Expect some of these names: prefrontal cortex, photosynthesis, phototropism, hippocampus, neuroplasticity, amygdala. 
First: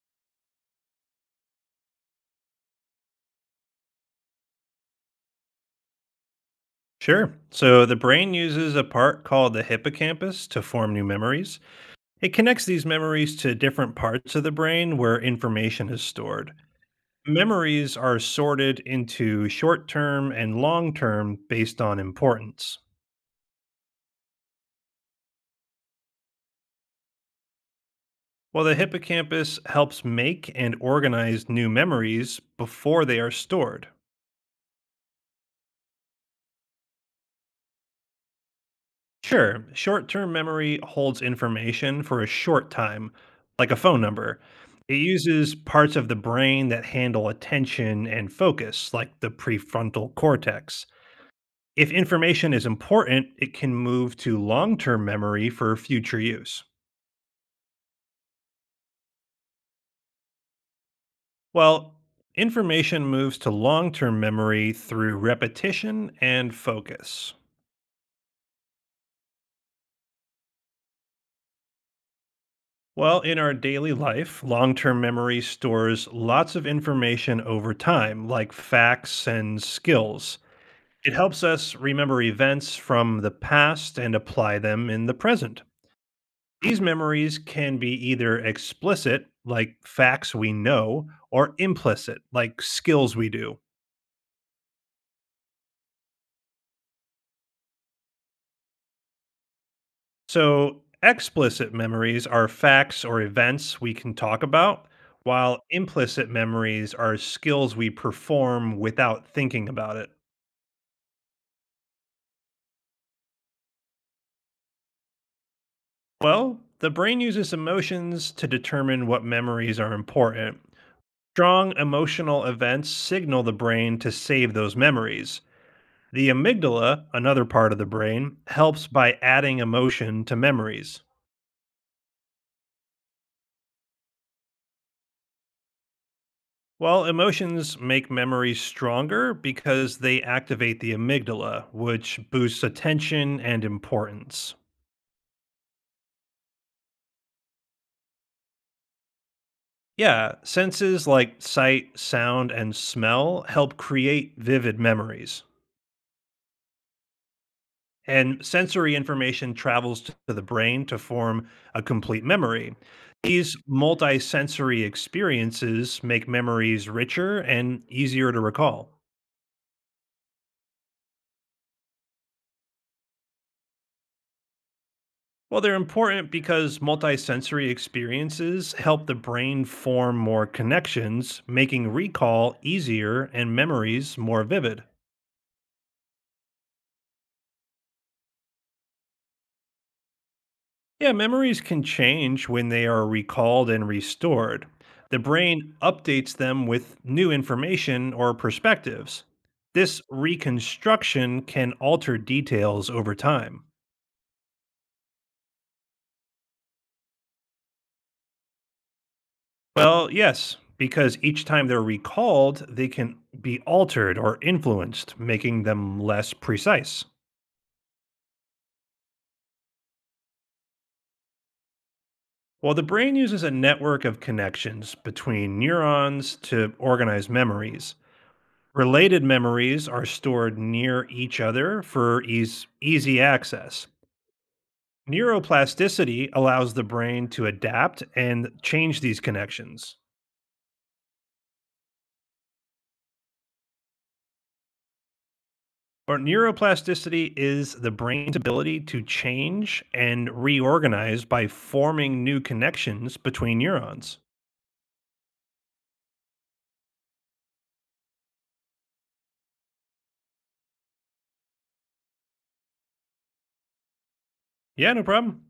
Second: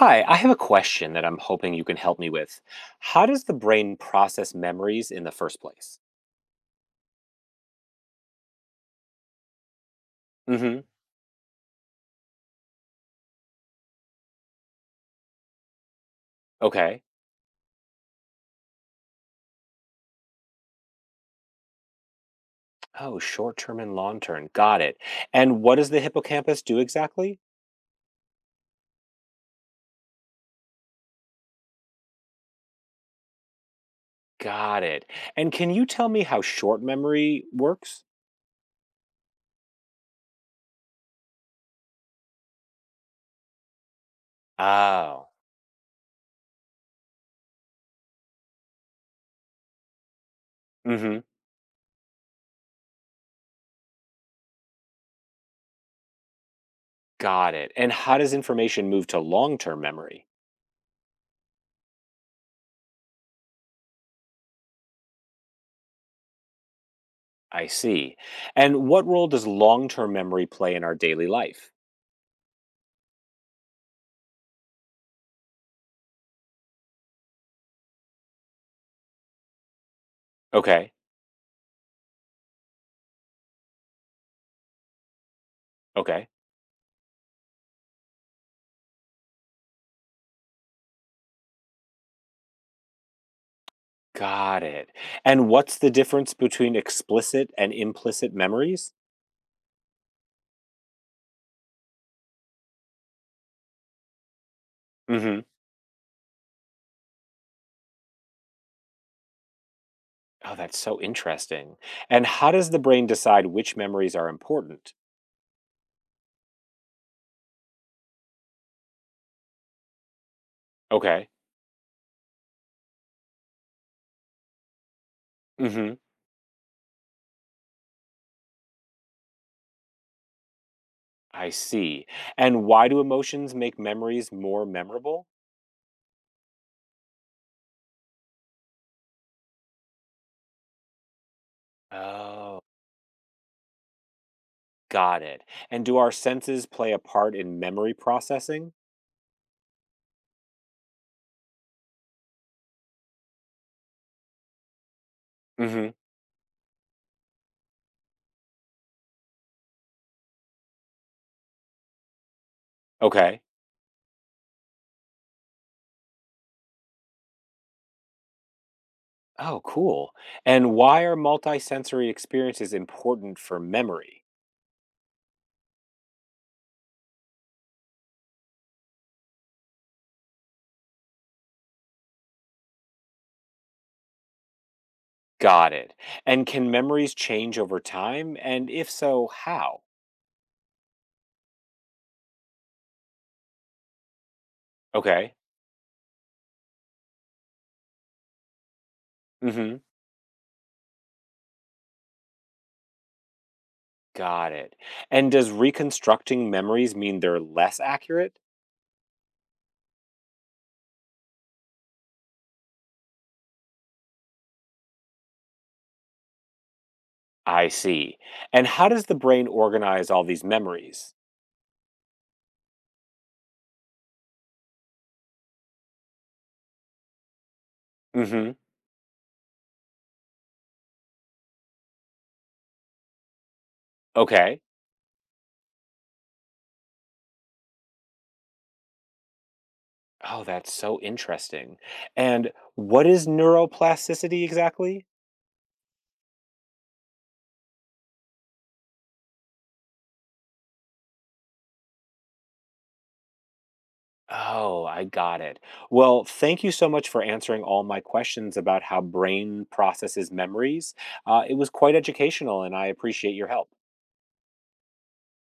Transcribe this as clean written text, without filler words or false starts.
Hi, I have a question that I'm hoping you can help me with. How does the brain process memories in the first place? Sure. So the brain uses a part called the hippocampus to Mm-hmm. form new memories. It connects these memories to different parts of the brain where information is stored. Okay. Memories are sorted into short term and long term based on importance. Oh, short term and long term. Got it. And what does the hippocampus do exactly? While the hippocampus helps make and organize new memories before they are stored. Got it. And can you tell me how short memory works? Sure. Short term memory holds information for a short time, like a phone number. It Oh. uses parts of the brain that handle attention and focus, like the prefrontal cortex. Mm-hmm. If information is important, it can move to long term memory for future use. Got it. And how does information move to long term memory? Well, information moves to long term memory through repetition and focus. I see. And what role does long term memory play in our daily life? Well, in our daily life, long term memory stores lots of information over time, like facts and skills. Okay. It helps us remember events from the past and apply them in the present. Okay. These memories can be either explicit, like facts we know, or implicit, like skills we do. Got it. And what's the difference between explicit and implicit memories? So, explicit memories are facts or events we can talk about, Mhm. while implicit memories are skills we perform without thinking about it. Oh, that's so interesting. And how does the brain decide which memories are important? Well, the brain uses emotions to determine what memories are important. Okay. Strong emotional events signal the brain to save those memories. Mhm. The amygdala, another part of the brain, helps by adding emotion to memories. I see. And why do emotions make memories more memorable? Well, emotions make memories stronger because they activate the amygdala, which boosts Oh, attention and importance. got it. And do our senses play a part in memory processing? Yeah, senses like sight, sound, and smell help create vivid memories. Mhm. And sensory information travels to the brain to form a complete memory. Okay. These multisensory experiences make memories richer and easier to recall. Oh, cool. And why are multisensory experiences important for memory? Well, they're important because multisensory experiences help the brain form more connections, making recall easier and memories more vivid. Got it. And can memories change over time? And if so, how? Yeah, memories can change when they are recalled and restored. The Okay. brain updates them with new information or perspectives. Hmm. This reconstruction can alter details over time. Got it. And does reconstructing memories mean they're less accurate? Well, yes, because each time they're recalled, they can be altered or influenced, making them less precise. I see. And how does the brain organize all these memories? Well, the brain uses a network of connections between neurons to organize memories. Hmm. Related memories are stored near each other for easy access. Okay. Neuroplasticity allows the brain to adapt and change these connections. Oh, that's so interesting. And what is neuroplasticity exactly? Or neuroplasticity is the brain's ability to change and reorganize by forming new connections between neurons. Oh, I got it. Well, thank you so much for answering all my questions about how brain processes memories. It was quite educational, and I appreciate your help. Yeah, no problem.